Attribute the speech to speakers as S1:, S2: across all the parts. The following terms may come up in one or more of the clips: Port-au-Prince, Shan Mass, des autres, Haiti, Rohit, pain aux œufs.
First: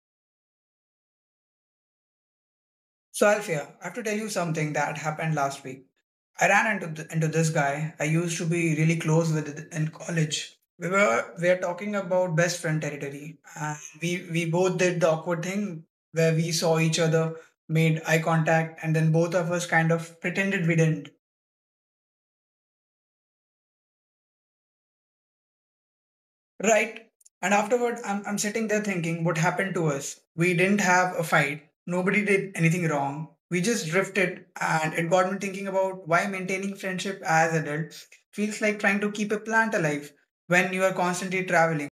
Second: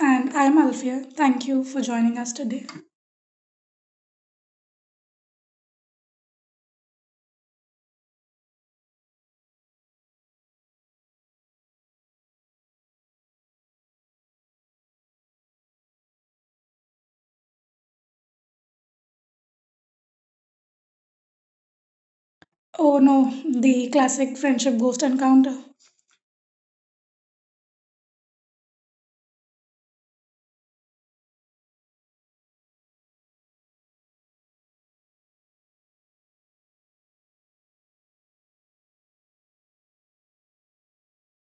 S1: And I'm Alfia. Thank you for joining us today.
S2: So Alfia, I have to tell you something that happened last week. I ran into into this guy I used to be really close with in college. We are talking about best friend territory, and we both did the awkward thing where we saw each other, made eye contact, and then both of us kind of pretended we didn't.
S1: Oh no, the classic friendship ghost encounter.
S2: Right. And afterward, I'm sitting there thinking what happened to us. We didn't have a fight. Nobody did anything wrong. We just drifted. And it got me thinking about why maintaining friendship as adults feels like trying to keep a plant alive when you are constantly traveling.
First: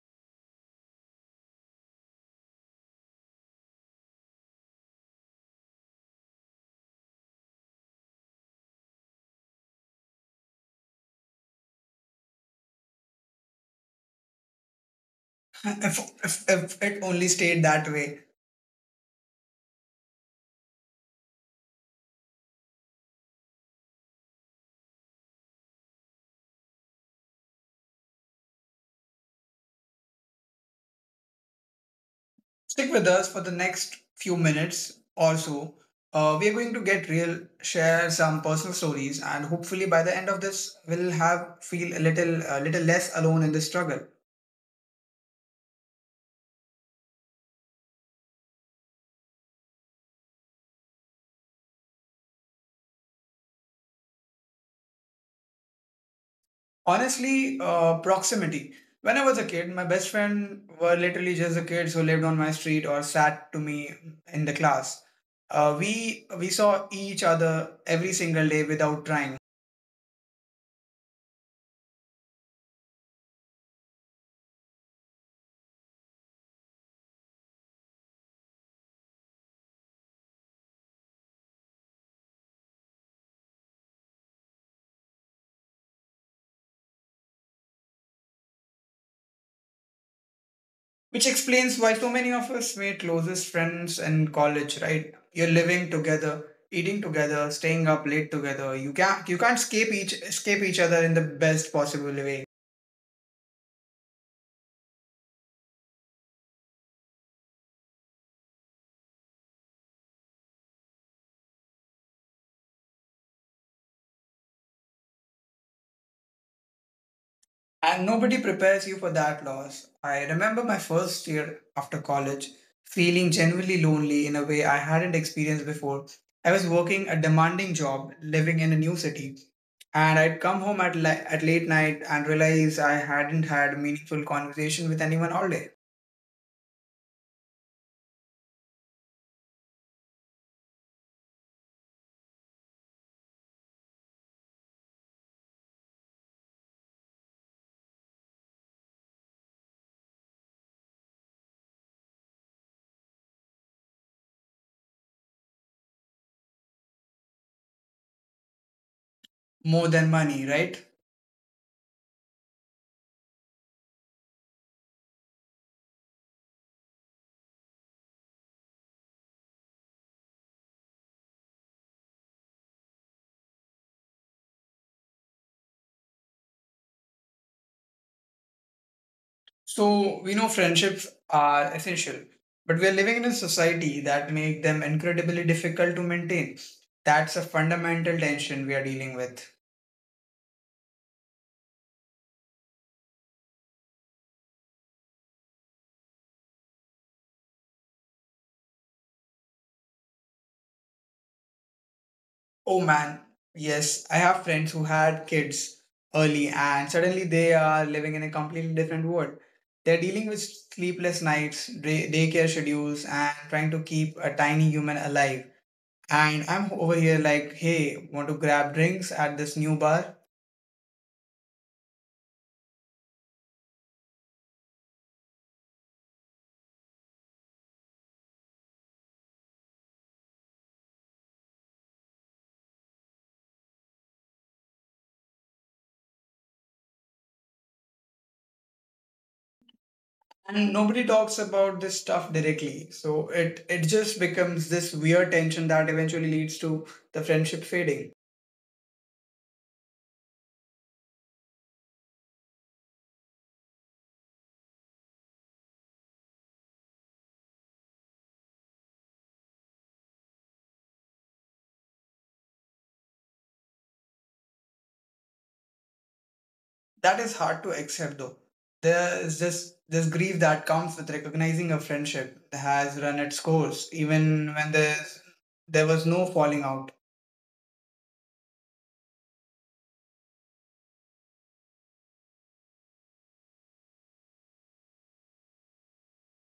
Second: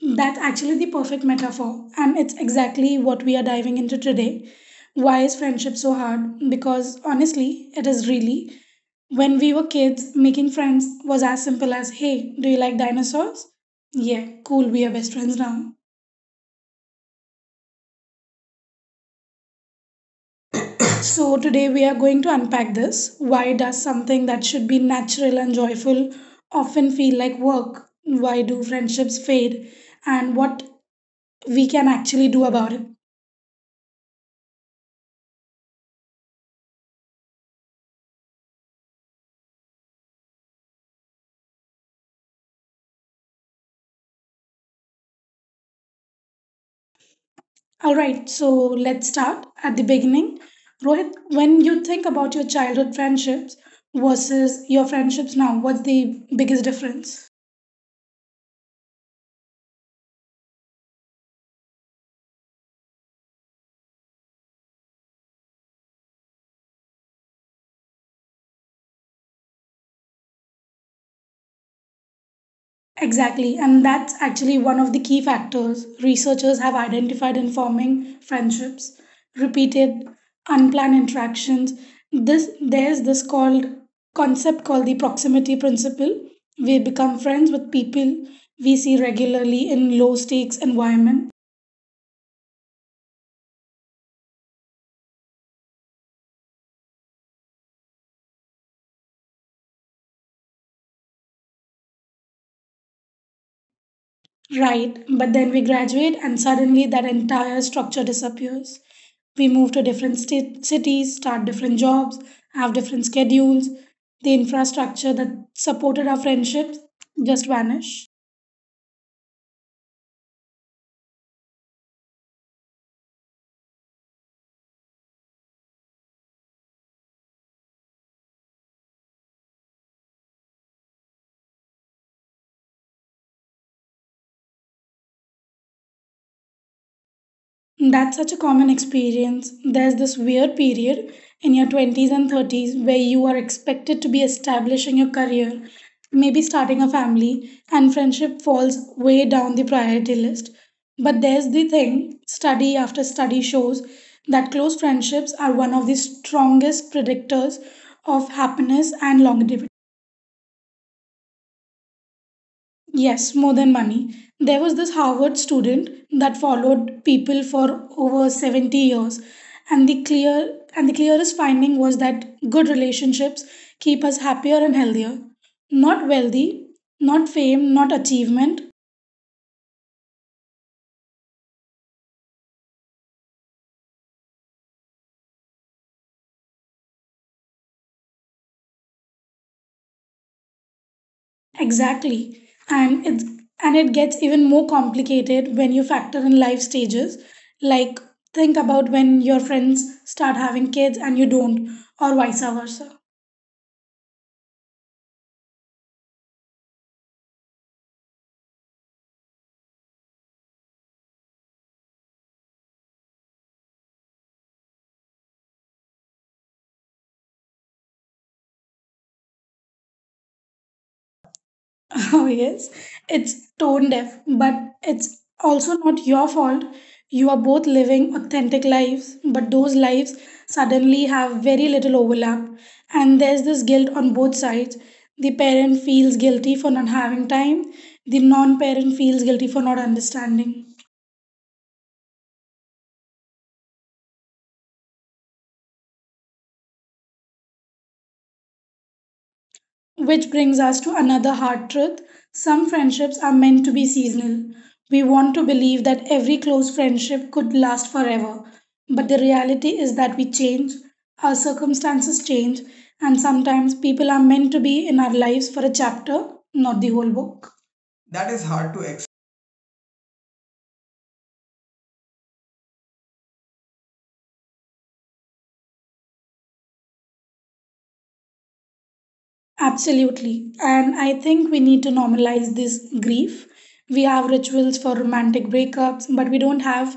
S1: That's actually the perfect metaphor, and it's exactly what we are diving into today. Why is friendship so hard? Because honestly, it is really. When we were kids, making friends was as simple as hey, do you like dinosaurs? Yeah, cool, we are best friends now.
S2: If it only stayed that way.
S1: So, today we are going to unpack this. Why does something that should be natural and joyful often feel like work? Why do friendships fade? And what we can actually do about it?
S2: Stick with us for the next few minutes or so. We are going to get real, share some personal stories, and hopefully by the end of this, we'll have feel a little less alone in this struggle.
S1: All right, so let's start at the beginning. Rohit, when you think about your childhood friendships versus your friendships now, what's the biggest difference?
S2: Honestly, proximity. When I was a kid, my best friend were literally just the kids who lived on my street or sat to me in the class. We saw each other every single day without trying,
S1: Exactly, and that's actually one of the key factors researchers have identified in forming friendships. Repeated, unplanned interactions. This there's this called concept called the proximity principle. We become friends with people we see regularly in low stakes environment.
S2: which explains why so many of us made closest friends in college. Right, you're living together, eating together, staying up late together. You can't escape each other in the best possible way.
S1: Right, but then we graduate and suddenly that entire structure disappears. We move to different state, cities, start different jobs, have different schedules. The infrastructure that supported our friendships just vanish.
S2: And nobody prepares you for that loss. I remember my first year after college feeling genuinely lonely in a way I hadn't experienced before. I was working a demanding job, living in a new city, and I'd come home at late night and realize I hadn't had a meaningful conversation with anyone all day.
S1: That's such a common experience. There's this weird period in your 20s and 30s where you are expected to be establishing your career, maybe starting a family, and friendship falls way down the priority list. But there's the thing, study after study shows that close friendships are one of the strongest predictors of happiness and longevity.
S2: More than money, right?
S1: Yes, more than money. There was this Harvard student that followed people for over 70 years, and the clearest finding was that good relationships keep us happier and healthier. Not wealthy, not fame, not achievement.
S2: So we know friendships are essential, but we are living in a society that make them incredibly difficult to maintain. That's a fundamental tension we are dealing with.
S1: Exactly. And it gets even more complicated when you factor in life stages. Like think about when your friends start having kids and you don't, or vice versa.
S2: Oh man, yes, I have friends who had kids early and suddenly they are living in a completely different world. They're dealing with sleepless nights, daycare schedules, and trying to keep a tiny human alive. And I'm over here like, hey, want to grab drinks at this new bar?
S1: Oh, yes, it's tone deaf, but it's also not your fault. You are both living authentic lives, but those lives suddenly have very little overlap. And there's this guilt on both sides. The parent feels guilty for not having time, the non parent feels guilty for not understanding.
S2: And nobody talks about this stuff directly. So it just becomes this weird tension that eventually leads to the friendship fading.
S1: Which brings us to another hard truth. Some friendships are meant to be seasonal. We want to believe that every close friendship could last forever. But the reality is that we change, our circumstances change, and sometimes people are meant to be in our lives for a chapter, not the whole book.
S2: That is hard to accept, though there is just this grief that comes with recognizing a friendship has run its course even when there was no falling out.
S1: Absolutely. And I think we need to normalize this grief. We have rituals for romantic breakups, but we don't have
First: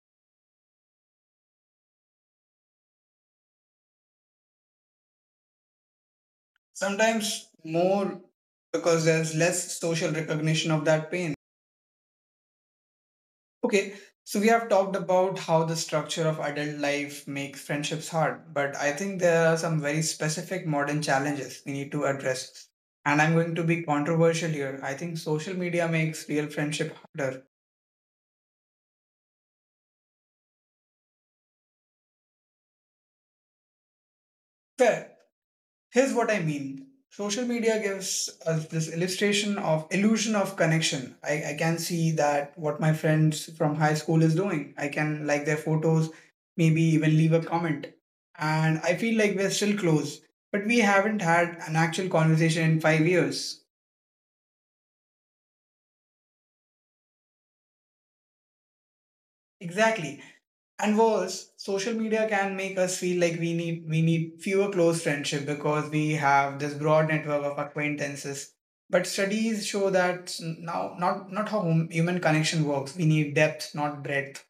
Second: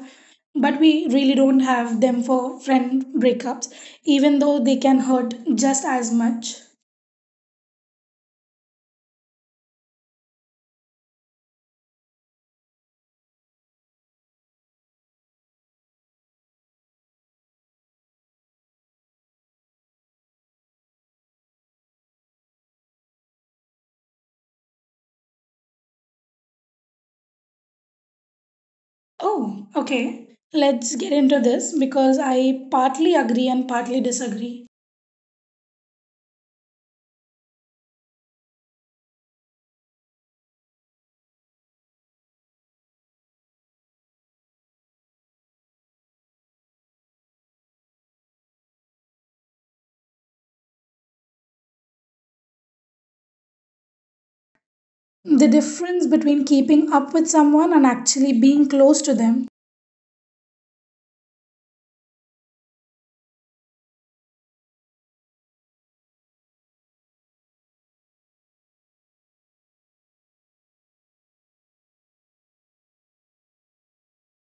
S1: but we really don't have them for friend breakups, even though they can hurt just as much.
S2: Sometimes more, because there's less social recognition of that pain. Okay, so we have talked about how the structure of adult life makes friendships hard, but I think there are some very specific modern challenges we need to address. And I'm going to be controversial here. I think social media makes real friendship harder.
S1: Oh, okay. Let's get into this because I partly agree and partly disagree.
S2: Fair. Here's what I mean. Social media gives us this illustration of illusion of connection. I can see that what my friends from high school is doing. I can like their photos, maybe even leave a comment. And I feel like we're still close, but we haven't had an actual conversation in 5 years.
S1: The difference between keeping up with someone and actually being close to them.
S2: Exactly. And worse, social media can make us feel like we need fewer close friendship, because we have this broad network of acquaintances, but studies show that now not how human connection works. We need depth not breadth,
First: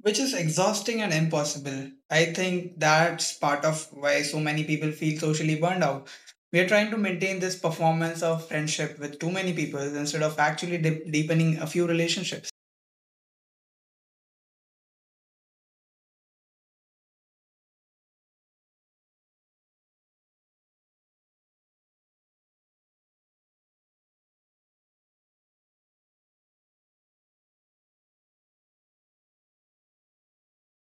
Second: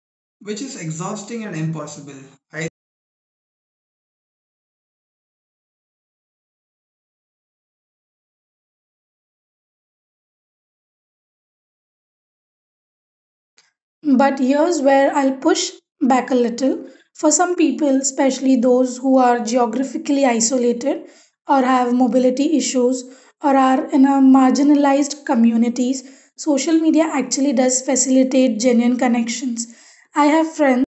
S2: which is exhausting and impossible. I think that's part of why so many people feel socially burned out. We are trying to maintain this performance of friendship with too many people instead of actually deepening a few relationships.
S1: But here's where I'll push back a little. For some people, especially those who are geographically isolated or have mobility issues or are in a marginalized communities, social media actually does facilitate genuine connections. I have friends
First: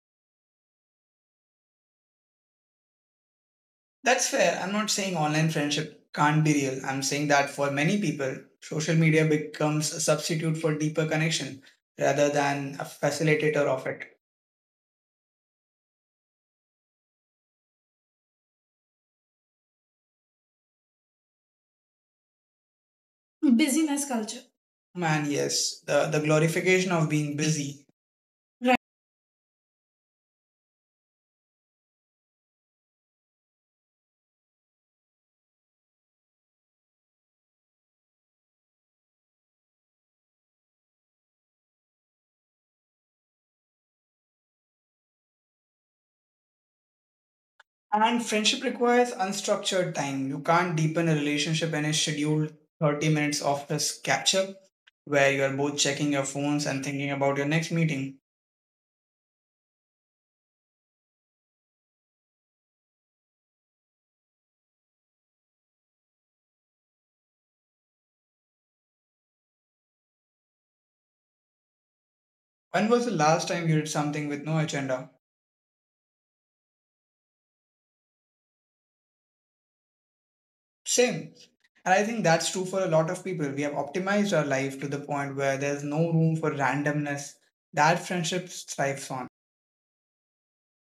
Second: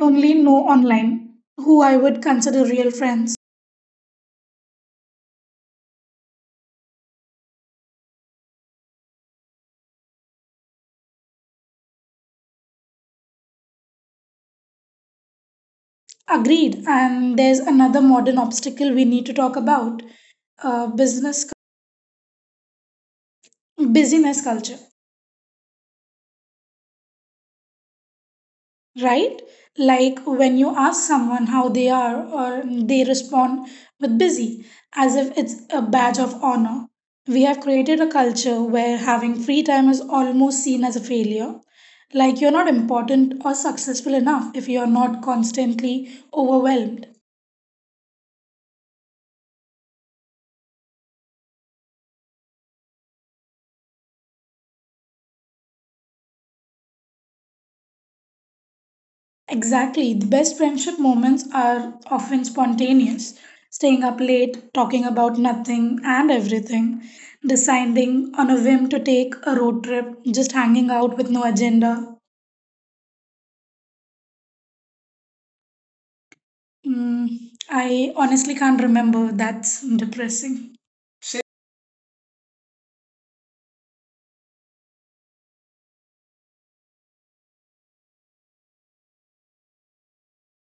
S1: I only know online who I would consider real friends.
S2: That's fair. I'm not saying online friendship can't be real. I'm saying that for many people, social media becomes a substitute for deeper connection rather than a facilitator of it.
S1: Agreed. And there's another modern obstacle we need to talk about, business
S2: Busyness
S1: busyness
S2: culture.
S1: culture,
S2: Man, yes, the glorification of being busy. Right.
S1: right? Like when you ask someone how they are, or they respond with busy, as if it's a badge of honor. We have created a culture where having free time is almost seen as a failure. Like you're not important or successful enough if you're not constantly overwhelmed.
S2: And friendship requires unstructured time. You can't deepen a relationship in a scheduled 30 minutes of catch up where you are both checking your phones and thinking about your next meeting.
S1: Exactly. The best friendship moments are often spontaneous. Staying up late, talking about nothing and everything, deciding on a whim to take a road trip, just hanging out with no agenda.
S2: When was the last time you did something with no agenda?
S1: Mm, I honestly can't remember. That's depressing.
S2: Same. And I think that's true for a lot of people. We have optimized our life to the point where there's no room for randomness that friendship thrives on.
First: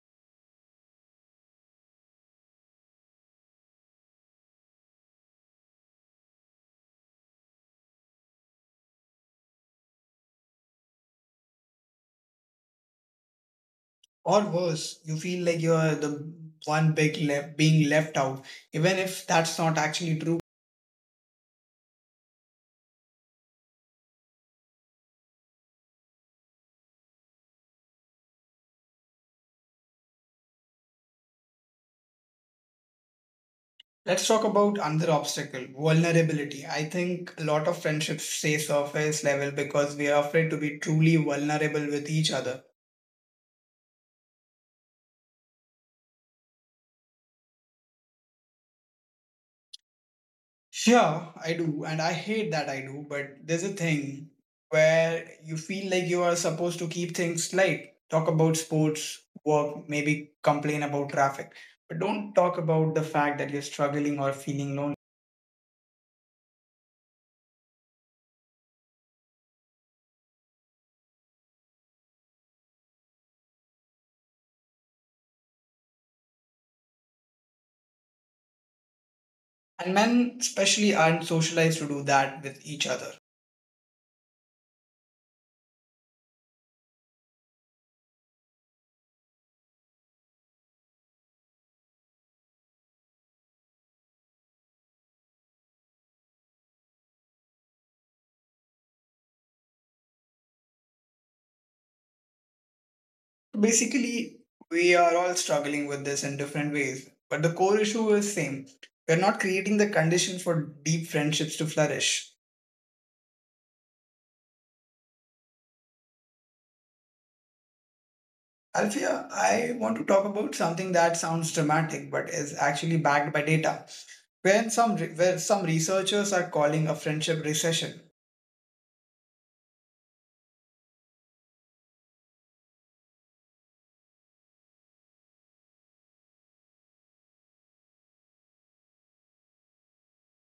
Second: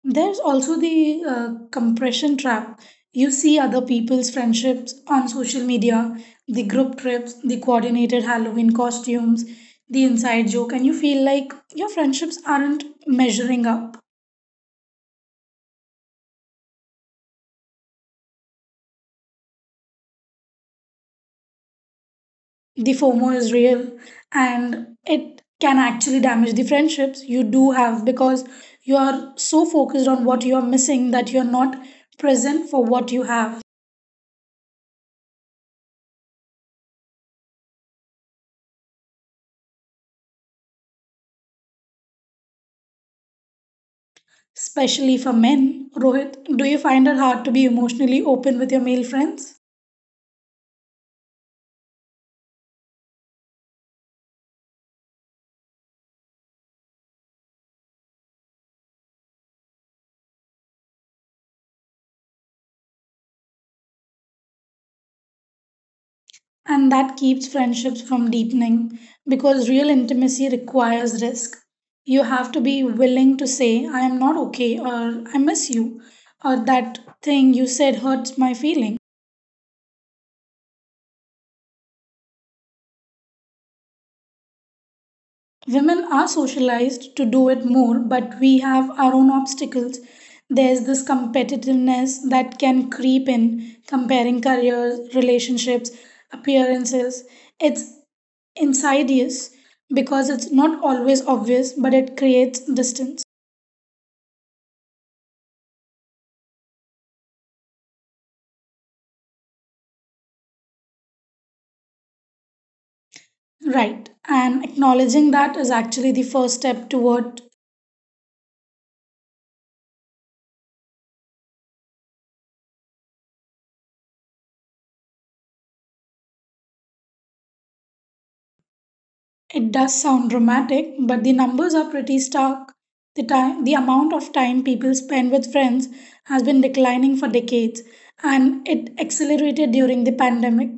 S1: There's also the compression trap. You see other people's friendships on social media, the group trips, the coordinated Halloween costumes, the inside joke, and you feel like your friendships aren't measuring up.
S2: Or worse, you feel like you're the one big left being left out, even if that's not actually true.
S1: The FOMO is real, and it can actually damage the friendships you do have because you are so focused on what you are missing that you're not present for what you have.
S2: Let's talk about another obstacle, vulnerability. I think a lot of friendships stay surface level because we are afraid to be truly vulnerable with each other.
S1: Especially for men. Rohit, do you find it hard to be emotionally open with your male friends?
S2: Sure, I do, and I hate that I do, but there's a thing where you feel like you are supposed to keep things light, talk about sports, work, maybe complain about traffic, but don't talk about the fact that you're struggling or feeling lonely.
S1: And that keeps friendships from deepening because real intimacy requires risk. You have to be willing to say, I am not okay, or I miss you, or that thing you said hurts my feelings.
S2: And men, especially, aren't socialized to do that with each other.
S1: Women are socialized to do it more, but we have our own obstacles. There's this competitiveness that can creep in, comparing careers, relationships, appearances. It's insidious because it's not always obvious, but it creates distance.
S2: Basically, we are all struggling with this in different ways, but the core issue is same. We're not creating the conditions for deep friendships to flourish.
S1: Right. And acknowledging that is actually the first step toward.
S2: Alfia, I want to talk about something that sounds dramatic but is actually backed by data. When some, re- where some researchers are calling a friendship recession.
S1: It does sound dramatic, but the numbers are pretty stark. The time, the amount of time people spend with friends has been declining for decades, and it accelerated during the pandemic.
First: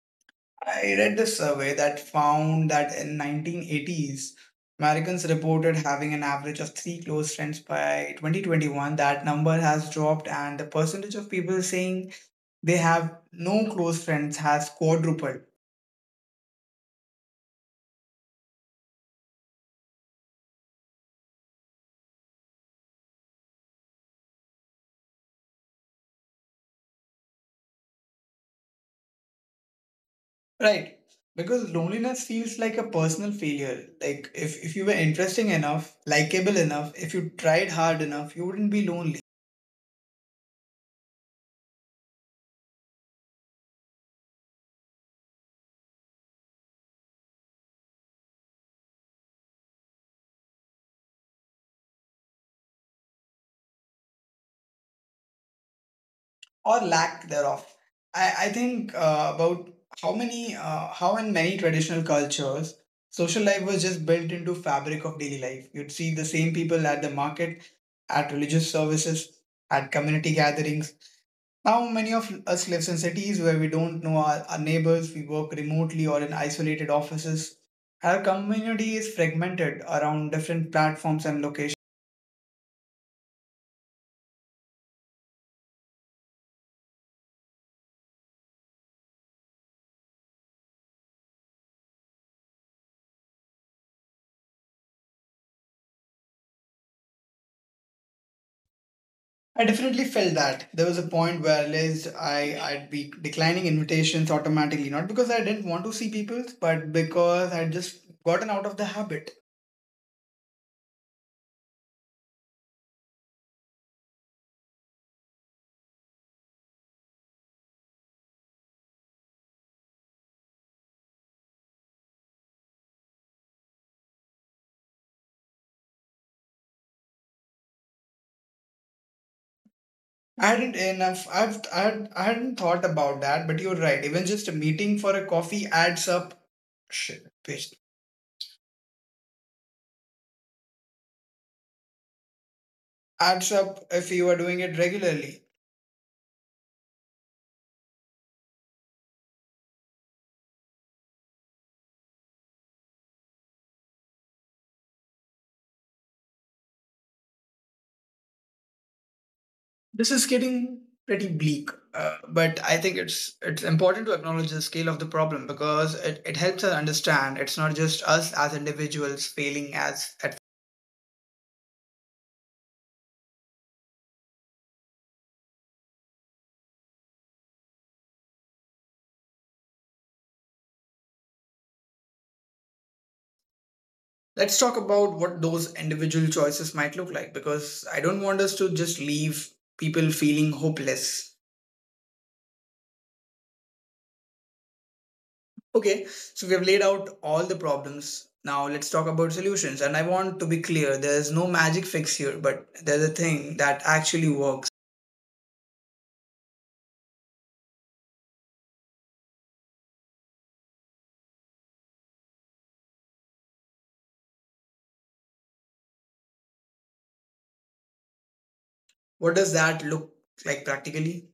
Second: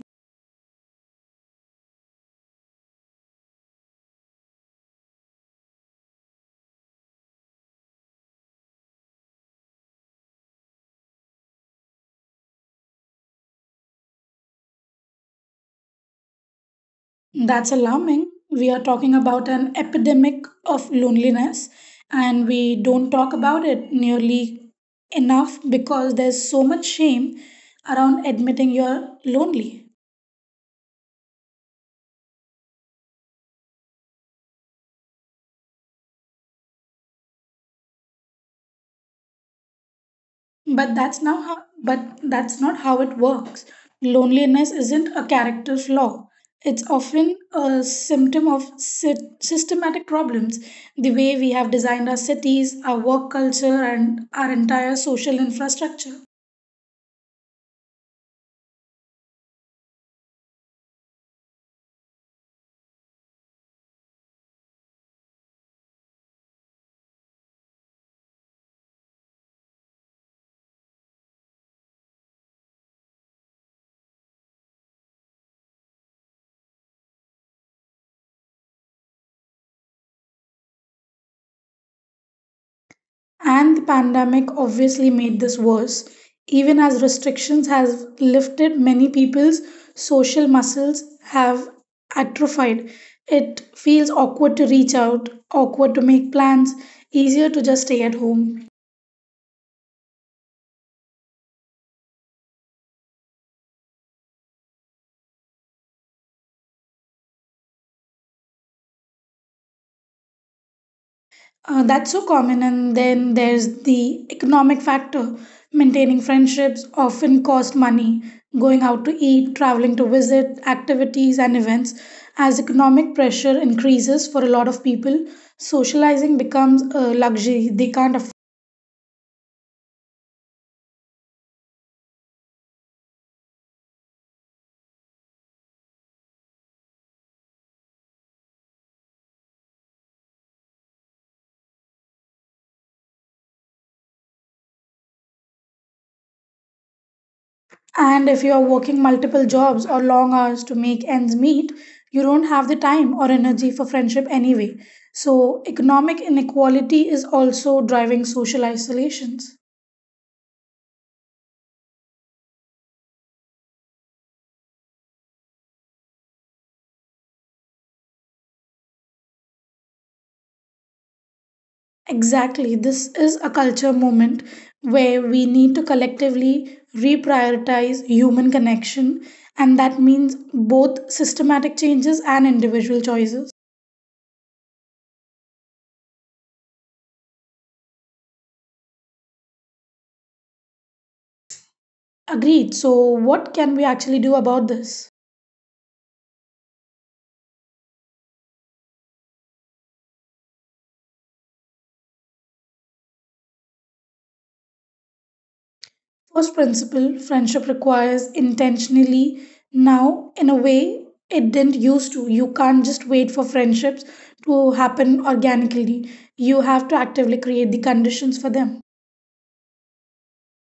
S2: I read this survey that found that in 1980s, Americans reported having an average of three close friends by 2021. That number has dropped, and the percentage of people saying they have no close friends has quadrupled.
S1: That's alarming. We are talking about an epidemic of loneliness, and we don't talk about it nearly enough because there's so much shame around admitting you're lonely.
S2: Right. Because loneliness feels like a personal failure. Like if you were interesting enough, likable enough, if you tried hard enough, you wouldn't be lonely
S1: But that's now how, but that's not how it works. Loneliness isn't a character flaw. It's often a symptom of systematic problems. The way we have designed our cities, our work culture, and our entire social infrastructure.
S2: or lack thereof. I think about how in many traditional cultures, social life was just built into fabric of daily life. You'd see the same people at the market, at religious services, at community gatherings. Now, many of us lives in cities where we don't know our neighbors, we work remotely or in isolated offices. Our community is fragmented around different platforms and locations.
S1: And the pandemic obviously made this worse. Even as restrictions have lifted, many people's social muscles have atrophied. It feels awkward to reach out, awkward to make plans, easier to just stay at home.
S2: I definitely felt that. There was a point where I realized I'd be declining invitations automatically, not because I didn't want to see people, but because I'd just gotten out of the habit.
S1: That's so common. And then there's the economic factor. Maintaining friendships often cost money. Going out to eat, traveling to visit, activities, and events. As economic pressure increases for a lot of people, socializing becomes a luxury they can't afford.
S2: I hadn't enough. I hadn't thought about that, but you're right. Even just a meeting for a coffee adds up. Shit, adds up if you are doing it regularly.
S1: And if you're working multiple jobs or long hours to make ends meet, you don't have the time or energy for friendship anyway. So, economic inequality is also driving social isolations.
S2: This is getting pretty bleak, but I think it's important to acknowledge the scale of the problem because it helps us understand it's not just us as individuals failing as at.
S1: Exactly. This is a culture moment where we need to collectively reprioritize human connection, and that means both systematic changes and individual choices.
S2: Let's talk about what those individual choices might look like because I don't want us to just leave people feeling hopeless.
S1: Agreed. So, what can we actually do about this?
S2: Okay, so we have laid out all the problems. Now let's talk about solutions. And I want to be clear there's no magic fix here, but there's a thing that actually works.
S1: First principle, friendship requires intentionally. Now, in a way, it didn't used to. You can't just wait for friendships to happen organically, you have to actively create the conditions for
S2: What
S1: them.
S2: does that look like practically?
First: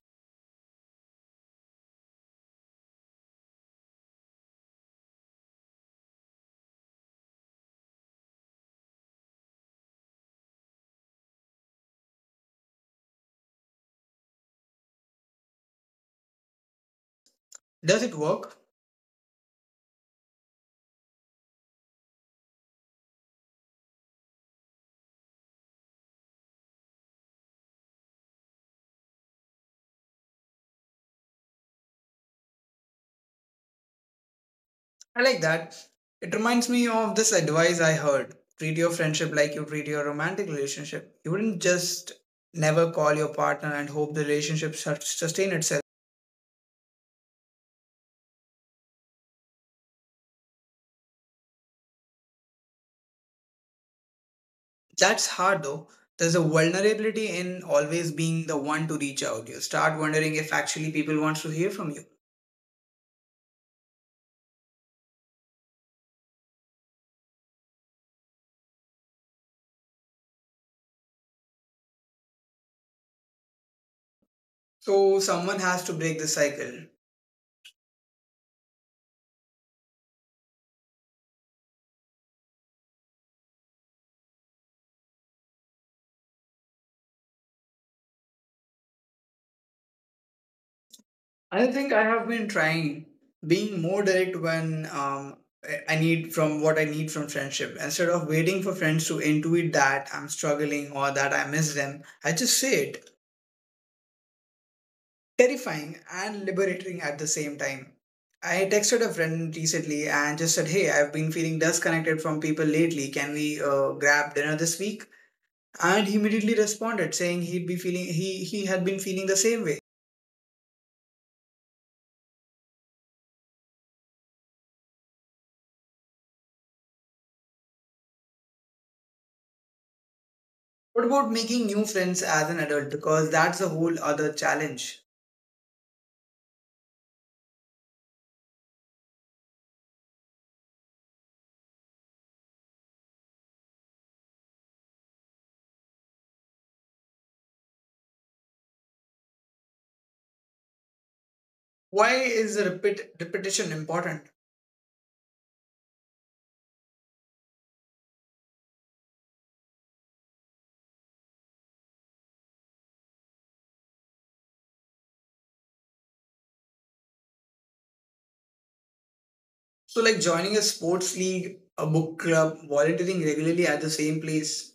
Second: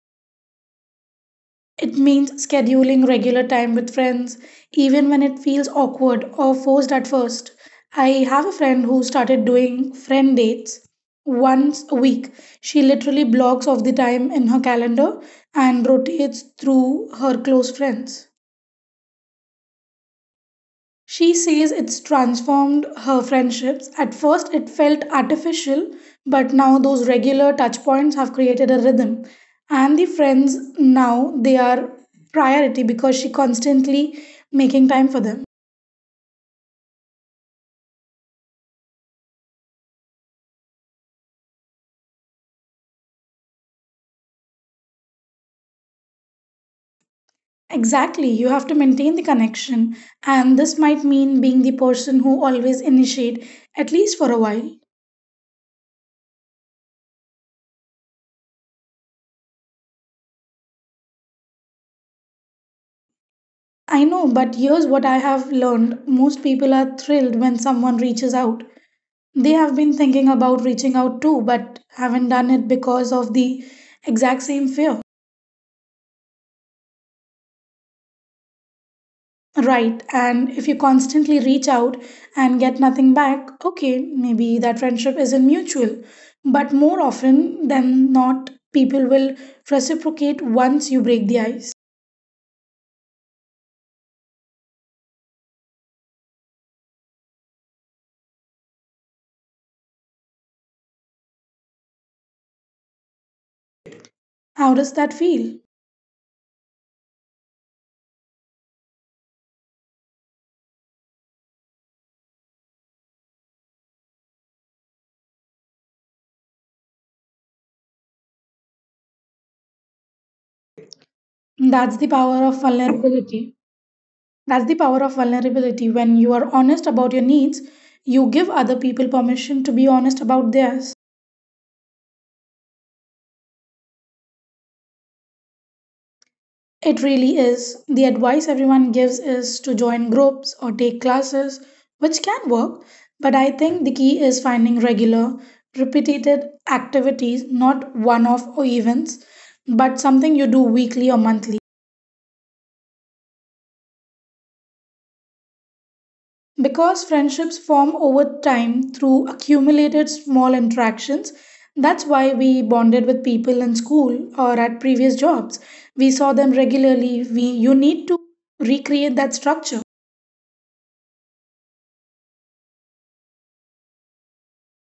S1: It means scheduling regular time with friends, even when it feels awkward or forced at first. I have a friend who started doing friend dates once a week. She literally blocks off the time in her calendar and rotates through her close
S2: Does it
S1: friends.
S2: work?
S1: She says it's transformed her friendships. At first, it felt artificial, but now those regular touch points have created a rhythm. And the friends now they are priority because she constantly making time
S2: I
S1: for
S2: like
S1: them.
S2: that. It reminds me of this advice I heard treat your friendship like you treat your romantic relationship. You wouldn't just never call your partner and hope the relationship sustain itself.
S1: Exactly, you have to maintain the connection, and this might mean being the person who always initiate, at least for a while.
S2: That's hard though. There's a vulnerability in always being the one to reach out. You start wondering if actually people want to hear from you.
S1: I know, but here's what I have learned: most people are thrilled when someone reaches out. They have been thinking about reaching out too, but haven't done it because of the exact same fear.
S2: So someone has to break the cycle.
S1: Right, and if you constantly reach out and get nothing back, okay, maybe that friendship isn't mutual. But more often than not, people will reciprocate once you break the ice.
S2: I think I have been trying being more direct when I need from what I need from friendship. Instead of waiting for friends to intuit that I'm struggling or that I miss them, I just say it.
S1: How does that feel?
S2: Terrifying and liberating at the same time. I texted a friend recently and just said, Hey, I've been feeling disconnected from people lately. Can we grab dinner this week? And he immediately responded saying he had been feeling the same way.
S1: That's the power of vulnerability. When you are honest about your needs, you give other people permission to be honest about theirs.
S2: What about making new friends as an adult? Because that's a whole other challenge.
S1: It really is. The advice everyone gives is to join groups or take classes, which can work, but I think the key is finding regular, repeated activities, not one off events, but something you do weekly or monthly.
S2: Why is repetition important?
S1: Because friendships form over time through accumulated small interactions, that's why we bonded with people in school or at previous jobs. We saw them regularly. You need to recreate that structure.
S2: So, like joining a sports league, a book club, volunteering regularly at the same place,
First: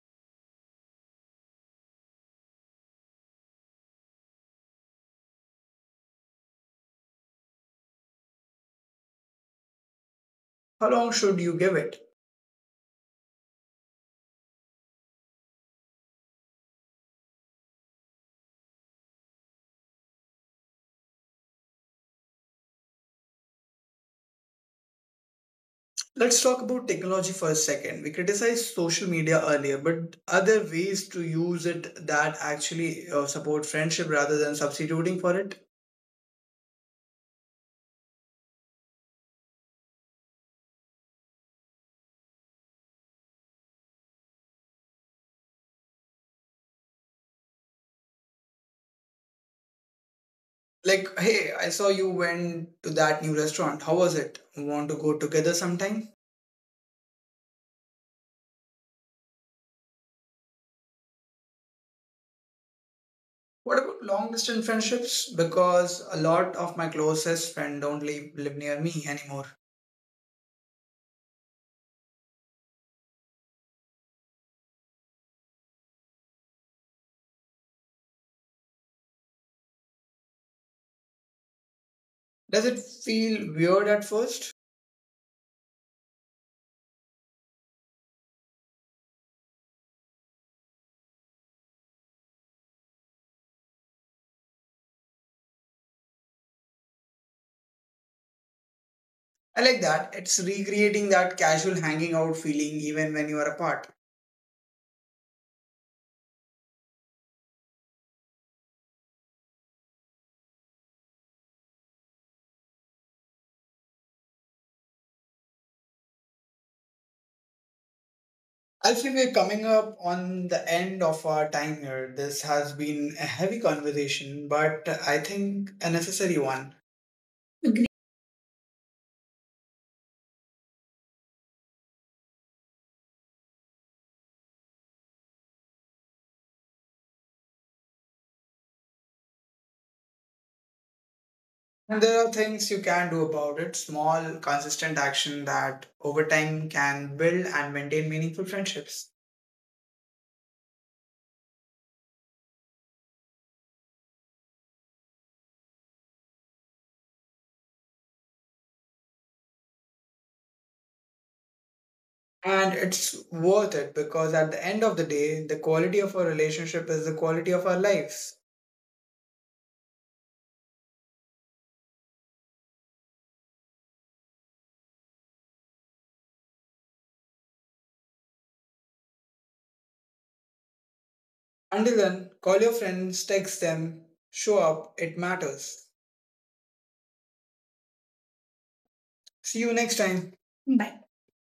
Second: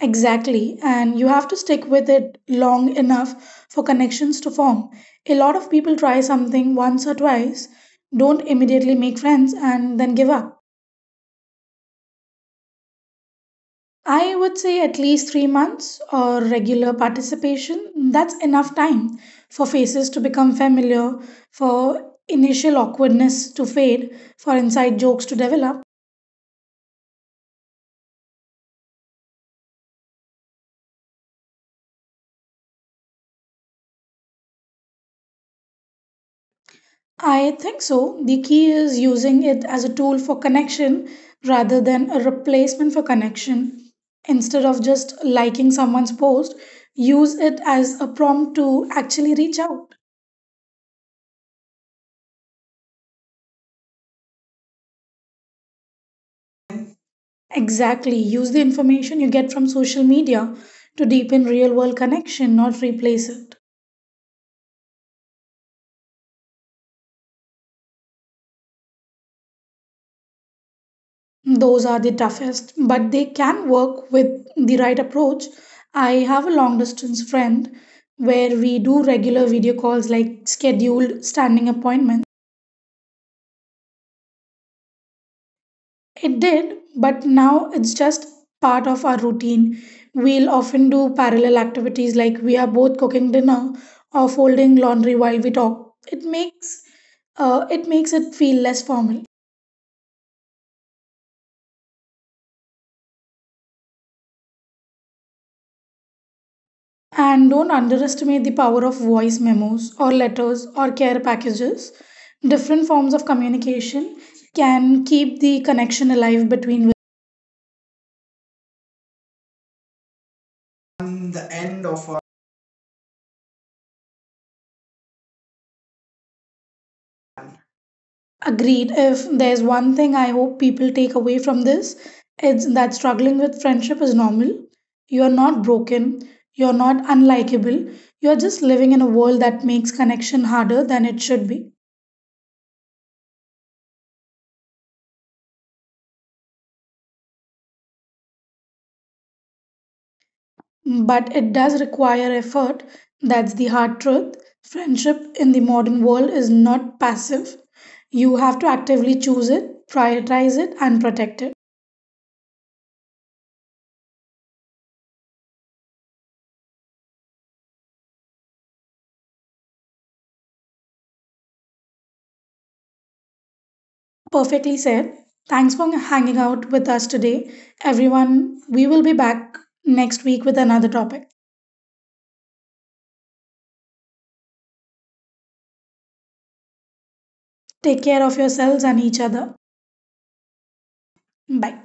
S1: Exactly. And you have to stick with it long enough for connections to form. A lot of people try something once or twice, don't immediately make friends, and then give up.
S2: how long should you give it?
S1: I would say at least 3 months or regular participation. That's enough time for faces to become familiar, for initial awkwardness to fade, for inside jokes to develop.
S2: Let's talk about technology for a second. We criticized social media earlier, but are there ways to use it that actually support friendship rather than substituting for it?
S1: I think so. The key is using it as a tool for connection rather than a replacement for connection. Instead of just liking someone's post, use it as a prompt to actually reach out.
S2: Like, hey, I saw you went to that new restaurant. How was it? Want to go together sometime?
S1: Exactly. Use the information you get from social media to deepen real world connection, not replace it.
S2: What about long distance friendships? Because a lot of my closest friends don't live near me anymore.
S1: Those are the toughest, but they can work with the right approach. I have a long distance friend where we do regular video calls like scheduled standing appointments.
S2: Does it feel weird at first?
S1: It did, but now it's just part of our routine. We'll often do parallel activities like we are both cooking dinner or folding laundry while we talk. It makes it feel less formal.
S2: I like that. It's recreating that casual hanging out feeling even when you are apart.
S1: And don't underestimate the power of voice memos or letters or care packages. Different forms of communication can keep the connection alive between.
S2: I feel we're coming up on the end of our time here. This has been a heavy conversation, but I think a necessary one. Agree.
S1: Agreed. If there's one thing I hope people take away from this, it's that struggling with friendship is normal. You're not broken, you're not unlikable, you're just living in a world that makes connection harder than it should be.
S2: And there are things you can do about it, small, consistent action that over time can build and maintain meaningful friendships.
S1: But it does require effort. That's the hard truth. Friendship in the modern world is not passive. You have to actively choose it, prioritize it, and protect it.
S2: And it's worth it because at the end of the day, the quality of our relationship is the quality of our lives.
S1: Perfectly said. Thanks for hanging out with us today. Everyone, we will be back next week with another topic.
S2: Until then, call your friends, text them, show up, it matters.
S1: Take care of yourselves and each other.
S2: See you next time. Bye.
S1: Bye.